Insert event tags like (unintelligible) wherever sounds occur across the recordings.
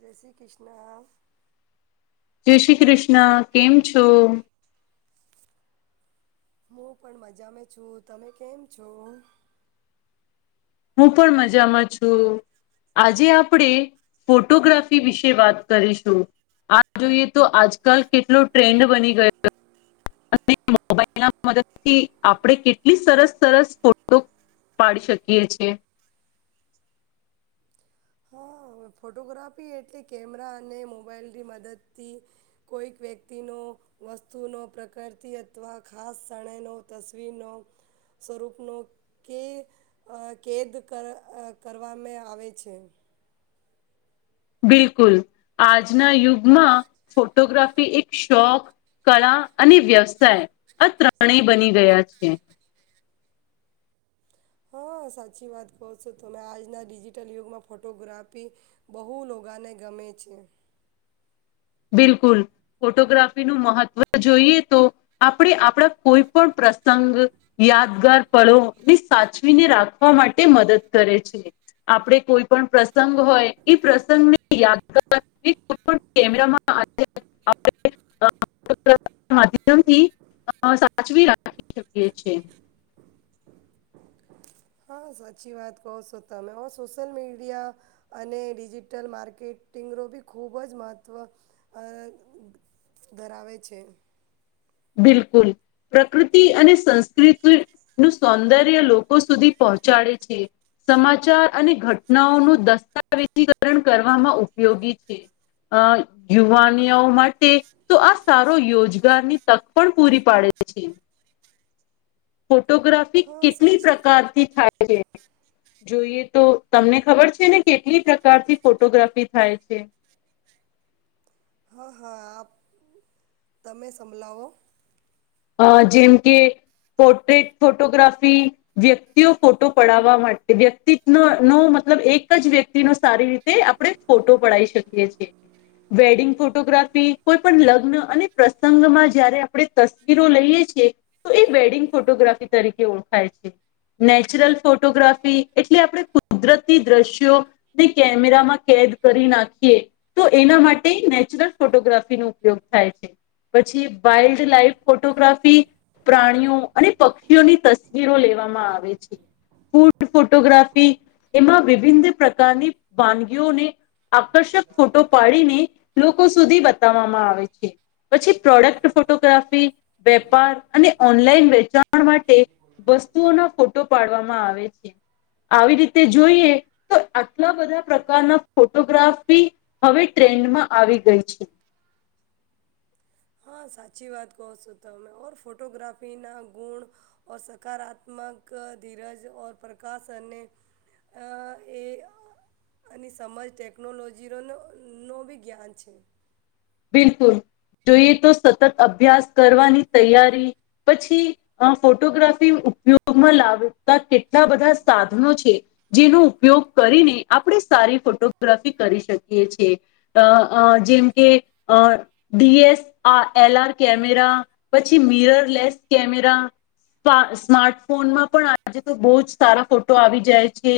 જય શ્રી કૃષ્ણ. જય શ્રી કૃષ્ણ કેમ છો? હું પણ મજામાં છું તમે કેમ છો? હું પણ મજામાં છું. આજે આપણે ફોટોગ્રાફી વિશે વાત કરીશું. આ જોઈએ તો આજકાલ કેટલો ટ્રેન્ડ બની ગયો. અને મોબાઈલ ના મદદથી આપણે કેટલી સરસ સરસ ફોટો પાડી શકીએ છીએ. હા ફોટોગ્રાફી એટલે કેમેરા અને મોબાઈલની મદદથી કોઈક વ્યક્તિનો વસ્તુનો પ્રકારતિ અથવા ખાસ શણેનો તસવીરનો સ્વરૂપનો કે અ કેદ કર કરવામે આવે છે. બિલકુલ આજના યુગમાં ફોટોગ્રાફી એક શોખ કળા અને વ્યવસાય આ ત્રણેય બની ગયા છે. હા સાચી વાત કહો છો તમે આજના ડિજિટલ યુગમાં ફોટોગ્રાફી બહુ લોગાને ગમે છે. બિલકુલ ફોટોગ્રાફીનું મહત્ત્વ જોઈએ તો આપણે આપણા કોઈ પણ પ્રસંગ યાદગાર પળો ને સાચવીને રાખવા માટે મદદ કરે છે. આપણેે કોઈ પણ પ્રસંગ હોય એ પ્રસંગની યાદગાર (inaudible) કેમેરામાં (inaudible) (unintelligible) માધ્યમથી અ સાચવી રાખી શકીએ છે હા સાચી વાત કહો છો તમે મેં ઓ સોશિયલમીડિયા અને ડિજિટલ માર્કેટિંગ રો બી ખૂબ જ મહત્ત્વ અ ધરાવે છે. બિલકુલ પ્રકૃતિ અને સંસ્કૃતિનું સૌંદર્ય લોકો સુધી પહોંચાડે છે. સમાચાર અને ઘટનાઓનું દસ્તાવેજીકરણ કરવામાં ઉપયોગી છે. અ યુવાનીયાઓ માટે તો આ સારો યોજગારની તક પણ પૂરી પાડે છે. ફોટોગ્રાફી હા કેટલી સાચી પ્રકારથી થાય છે. જોઈએ તો તમને ખબર છે ને કેટલી પ્રકારથી ફોટોગ્રાફી થાય છે. હા હા આપ તમે સંભળાવો. અ જેમ કે પોર્ટ્રેટ ફોટોગ્રાફી વ્યક્તિઓ ફોટો પડાવવા માટે વ્યક્તિત ન નો મતલબ એક જ વ્યક્તિનો સારી રી તે આપડે ફોટો પડાઈ શકીએ છીએ. વેડિંગ ફોટોગ્રાફી કોઈ પણ લગ્ન અને પ્રસંગમાં જયારે આપણે તસ વિરો લઈએ છીએ તો એ વેડિંગ ફોટોગ્રાફી તરીકે ઓળખાય છે. નેચરલ ફોટોગ્રાફી એટલે આપણે કુદરતી દ્રશ્યો ને કેમેરા માં કેદ કરી નાખીએ તો એના માટે નેચરલ ફોટોગ્રાફીનો ઉપયોગ થાય છે પછી વાઇલ્ડ લાઈફ ફોટોગ્રાફી પ્રાણીઓ અને પક્ષીઓની તસવીરો લેવામાં આવે છે ફૂડ ફોટોગ્રાફી એમાં વિભિન્ન પ્રકારની વાનગીઓને આકર્ષક ફોટો પાડીને લોકો સુધી બતાવવામાં આવે છે પછી પ્રોડક્ટ ફોટોગ્રાફી વેપાર અને ઓનલાઈન વેચાણ માટે વસ્તુઓના ફોટો પાડવામાં આવે છે આવી રીતે જોઈએ તો આટલા બધા પ્રકારના ફોટોગ્રાફી હવે ટ્રેન્ડમાં આવી ગઈ છે હા સાચી વાત કહો છો તમે ઓર ફોટોગ્રાફીના ગુણ ઓર સકારાત્મક ધીરજ ઓર પ્રકાશને અ એ અને સમજ ટેકનોલોજીરોનો નો બી જ્ઞાન છે બિલકુલ જોઈએ તો સતત અભ્યાસ કરવાની તૈયારી પછી આ ફોટોગ્રાફી ઉપયોગમાં લાવતા કેટલા બધા સાધનો છે જેનો ઉપયોગ કરીને આપણે સારી ફોટોગ્રાફી કરી શકીએ છીએ અ અ જેમ કે અ ડીએસ આ એલઆર કેમેરા પછી મીરર લેસ કેમેરા સ્માર્ટ ફોનમાં પણ આજે તો બહુ જ સારા ફોટો આવી જાય છે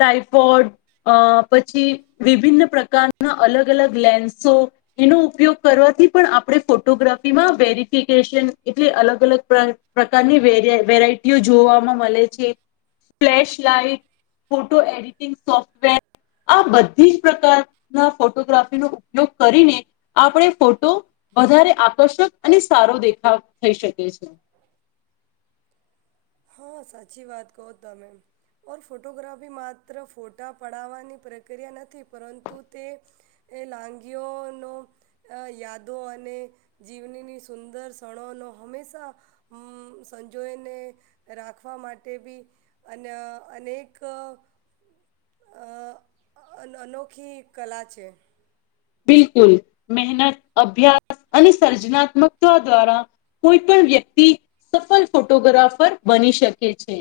ટાઈફોડ અ પછી વિભિન્ન પ્રકારના અલગ અલગ લેન્સો એનો ઉપયોગ કરવાથી પણ આપણે ફોટોગ્રાફીમાં વેરિફિકેશન એટલે અલગ અલગ પ્ર પ્રકારની વેરાઈ વેરાયટીઓ જોવામાં મળે છે flash light photo editing software આ બધી જ પ્રકારના ફોટોગ્રાફીનો ઉપયોગ કરીને આપણે ફોટો વધારે આકર્ષક અને સારો દેખાવ થઈ શકે છે હા સાચી વાત કહો તમે ઓર ફોટોગ્રાફી માત્ર ફોટા પડાવવાની પ્રક્રિયા નથી પરંતુ તે એ લાંગીઓનો અ યાદો અને જીવનીની સુંદર ક્ષણોનો હંમેશા હમ સંજોયને રાખવા માટે બી અન અનેક અનોખી કલા છે બિલકુલ મહેનત અભ્યાસ અને સર્જનાત્મકતા દ્વારા કોઈ પણ વ્યક્તિ સફલ ફોટોગ્રાફર બની શકે છે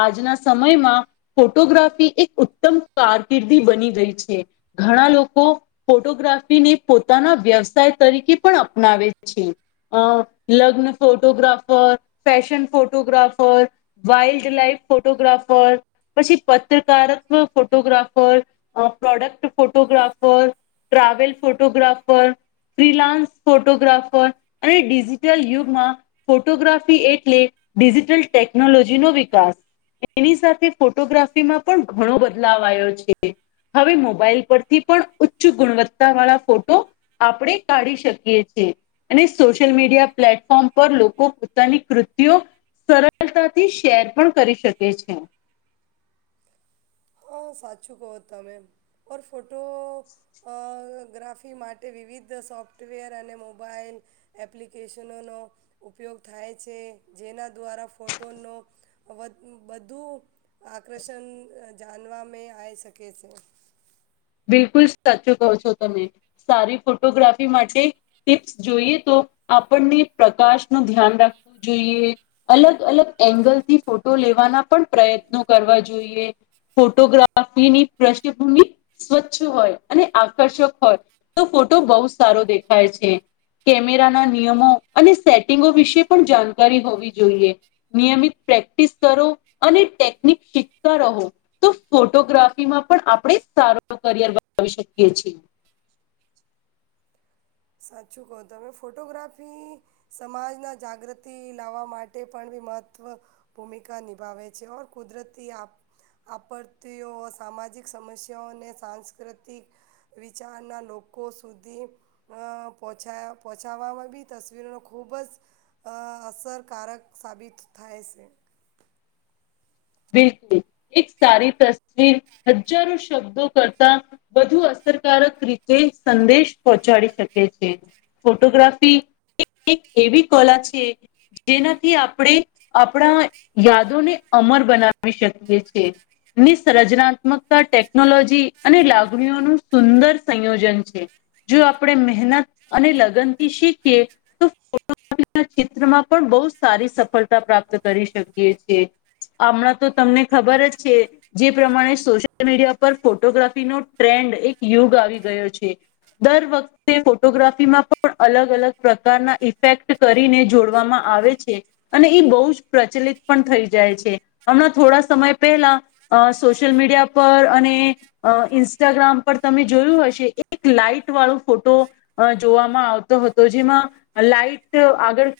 આજના સમયમાં ફોટોગ્રાફી એક ઉત્તમ કારકિર્દી બની ગઈ છે ઘણા લોકો ફોટોગ્રાફીને પોતાના વ્યવસાય તરીકે પણ અપનાવે છે અ લગ્ન photographer fashion photographer wildlife photographer પછી પત્રકારક photographer product photographer travel photographer freelance photographer અને ડિજિટલ યુગમાં ફોટોગ્રાફી એટલે ડિજિટલ ટેકનોલોજી નો વિકાસ એની સાથે ફોટોગ્રાફીમાં પણ ઘણો બદલાવ આવ્યો છે હવે મોબાઈલ પરથી પણ ઉચ્ચ ગુણવત્તા વાળા ફોટો, આપણે કાઢી શકીએ છીએ. અને સોશિયલ મીડિયા પ્લેટફોર્મ પર લોકો પોતાની કૃતિઓ, સરળતાથી શેર પણ કરી શકે છે. હા સાચું કહો તમે ઓર ફોટો, અ ગ્રાફી માટે વિવિધ સોફ્ટવેર અને મોબાાઈલ, એપ્લિકેશનોનો ઉપયોગ થાય છે જેના દ્વારા ફોટોનો, બધું આકર્ષણ જાણવા મે આવી શકે છે. બિલકુલ સાચું કહો છો તમે સારી ફોટોગ્રાફી માટે, ટીપ્સ જોઈએ તો આપણને પ્રકાશ નું ધ્યાન રાખવું જોઈએ. અલગ અલગ એંગલ થી ફોટો લેવાના પણ પ્રયત્નો કરવા જોઈએ. ફોટોગ્રાફીની પૃષ્ઠભૂમિ, સ્વચ્છ હોય અને આકર્ષક હોય તો ફોટો બહુ સારો દેખાય છે. કેમેરાના નિયમો અને સેટિંગો વિશે પણ જાણકારી હોવી જોઈએ. નિયમિત પ્રેક્ટિસ કરો અને ટેકનિક શીખતા રહો. તો ફોટોગ્રાફીમાં પણ આપણે સારો કરિયર બનાવી શકીએ છીએ. સાચું કહો તમે ફોટોગ્રાફી, સમાજના જાગૃતિ લાવવા માટે પણ બી મહત્વ, ભૂમિકા નિભાવે છે, ઓર કુદરતી આફ આપત્તિઓ સામાજિક સમસ્યાઓને, સાંસ્કૃતિક, વિચારના લોકો સુધી, અ પહોંચા પહોંચાવામાં બી તસવીરોને ખૂબ જ, આ અસરકારક સાબિત થાય છે. બિલકુલ એક સારી તસવીર હજારો શબ્દો કરતા, વધુ અસરકારક રીતે સંદેશ પહોંચાડી શકે છે. ફોટોગ્રાફી એ એક એવી કલા છે, જેનાથી આપણે આપણા યાદોને અમર બનાવી શકીએ છે. ની સર્જનાત્મકતા ટેકનોલોજી અને લાગણીઓનું સુંદર સંયોજન છે. જો આપણે મહેનત અને લગનથી શીખીએ, તો ફોટોગ્રાફી ના ક્ષેત્રમાં પણ બહુ સારી સફળતા પ્રાપ્ત કરી શકીએ છીએ. અમણાં તો તમને ખબર જ છે, જે પ્રમાણે સોશિયલ મીડિયા પર ફોટોગ્રાફીનો ટ્રેન્ડ એક યુગ આવી ગયો છે. દર વખ તે ફોટોગ્રાફી માં પણ અલગ-અલગ પ્રકારના ઇફેક્ટ કરીને જોડવામાં આવે છે. અને એ બોઉજ પ્રચલિત પણ થઈ જાય છે, હમણાં થોડા સમય પહેલા, અ સોશિયલ મીડિયા પર અને, અ ઇન્સ્ટાગ્રામ પર તમે જોયું હશે એક લાાઈટ વાળો ફોટો, અ જોવામાં આવતો હતો જેમાં લાાઈટ આગળ,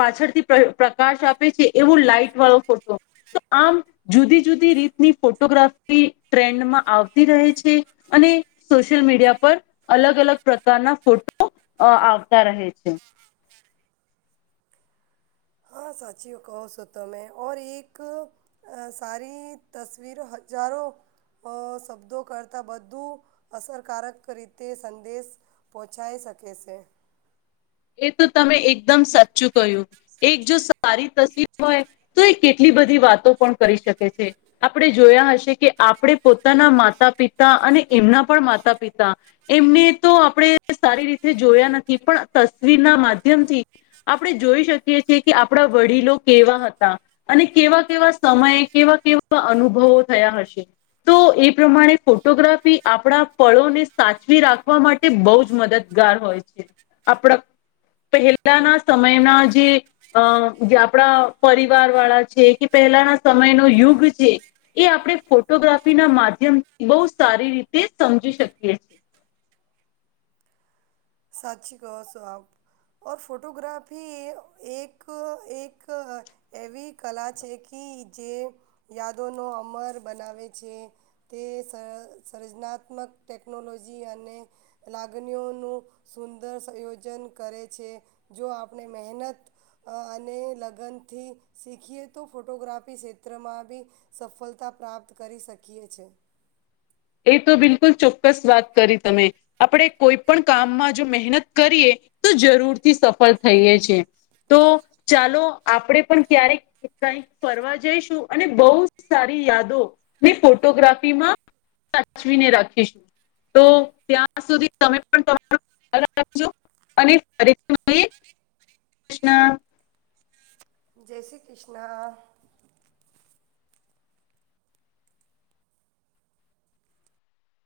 પાછળથી પ્રકાશ આપે છે, એવું લાાઈટ વાળો ફોટો, તો આમ જુદી જુદી રીતની ફોટોગ્રાફી ટ્રેન્ડમાં આવતી રહે છે. અને સોશિયલ મીડિયા પર, અલગ-અલગ પ્રકારના ફોટો અ આવતા રહે છે. હા સાચીઓ કહો સો તમે ઓર એક, અ સારી તસવીરો હજારો, અ શબ્દો કરતાં બધું અસરકારક રીતે સંદેશ, પોચાય શકેે છે. એ તો તમે એકદમ સાચું કહ્યું એક જો સારી તસવીર હોય તો એ કેટલી બધી વાતો પણ કરી શકે છે. આપડે જોયા હશે કે આપડે પોતાના માતા પિતા અને એમના પણ માતા પિતા એમને તો આપડે સારી રીતે જોયા નથી પણ તસવીરના માધ્યમથી આપડે જોઈ શકીએ છીએ કે આપડા વડીલો કેવા હતા અને કેવા કેવા સમયે કેવા કેવા અનુભવો થયા હશે તો એ પ્રમાણે ફોટોગ્રાફી આપડા પળોને સાચવી રાખવા મા તે બઉ જ મદદગાર હોય છે. આપડા પહેલાના સમયના જે અ જે આપડા પરિવાર વાળા છે કે પહેલાના સમયનો યુગ છે એ આપડે ફોટોગ્રાફી ના માધ્યમથી બહુ સારી રીતે સમજી શકીએ છીએ. સાચુ કહોસો આપ ઓર ફોટોગ્રાફી એક એક એવી કલા છે કી જે યાદોનો અમર બનાવે છે. તે સ સર્જનાત્મક ટેકનોલોજી અને લાગણીઓનું સુંદર સંયોજન કરે છે જો આપણે મહેનત અને લગનથી શીખીએ તો ફોટોગ્રાફી ક્ષેત્રમાં બી સફળતા પ્રાપ્ત કરી શકીએ છે એ તો બિલકુલ ચોક્કસ વાત કરી તમે આપડે કોઈ પણ કામમાં જો મહેનત કરીએ તો જરૂરથી સફળ થઇએ છે તો ચાલો આપડે પણ ક્યારેક કઈક ફરવા જઈશું અને બહુ સારી યાદો ને ફોટોગ્રાફી માં સાચવીને રાખીશું તો ત્યાં સુધી તમે પણ તમારું (inaudible) રાખજો અને ફરીથી મળીયે કૃષ્ણ જય શ્રી કૃષ્ણ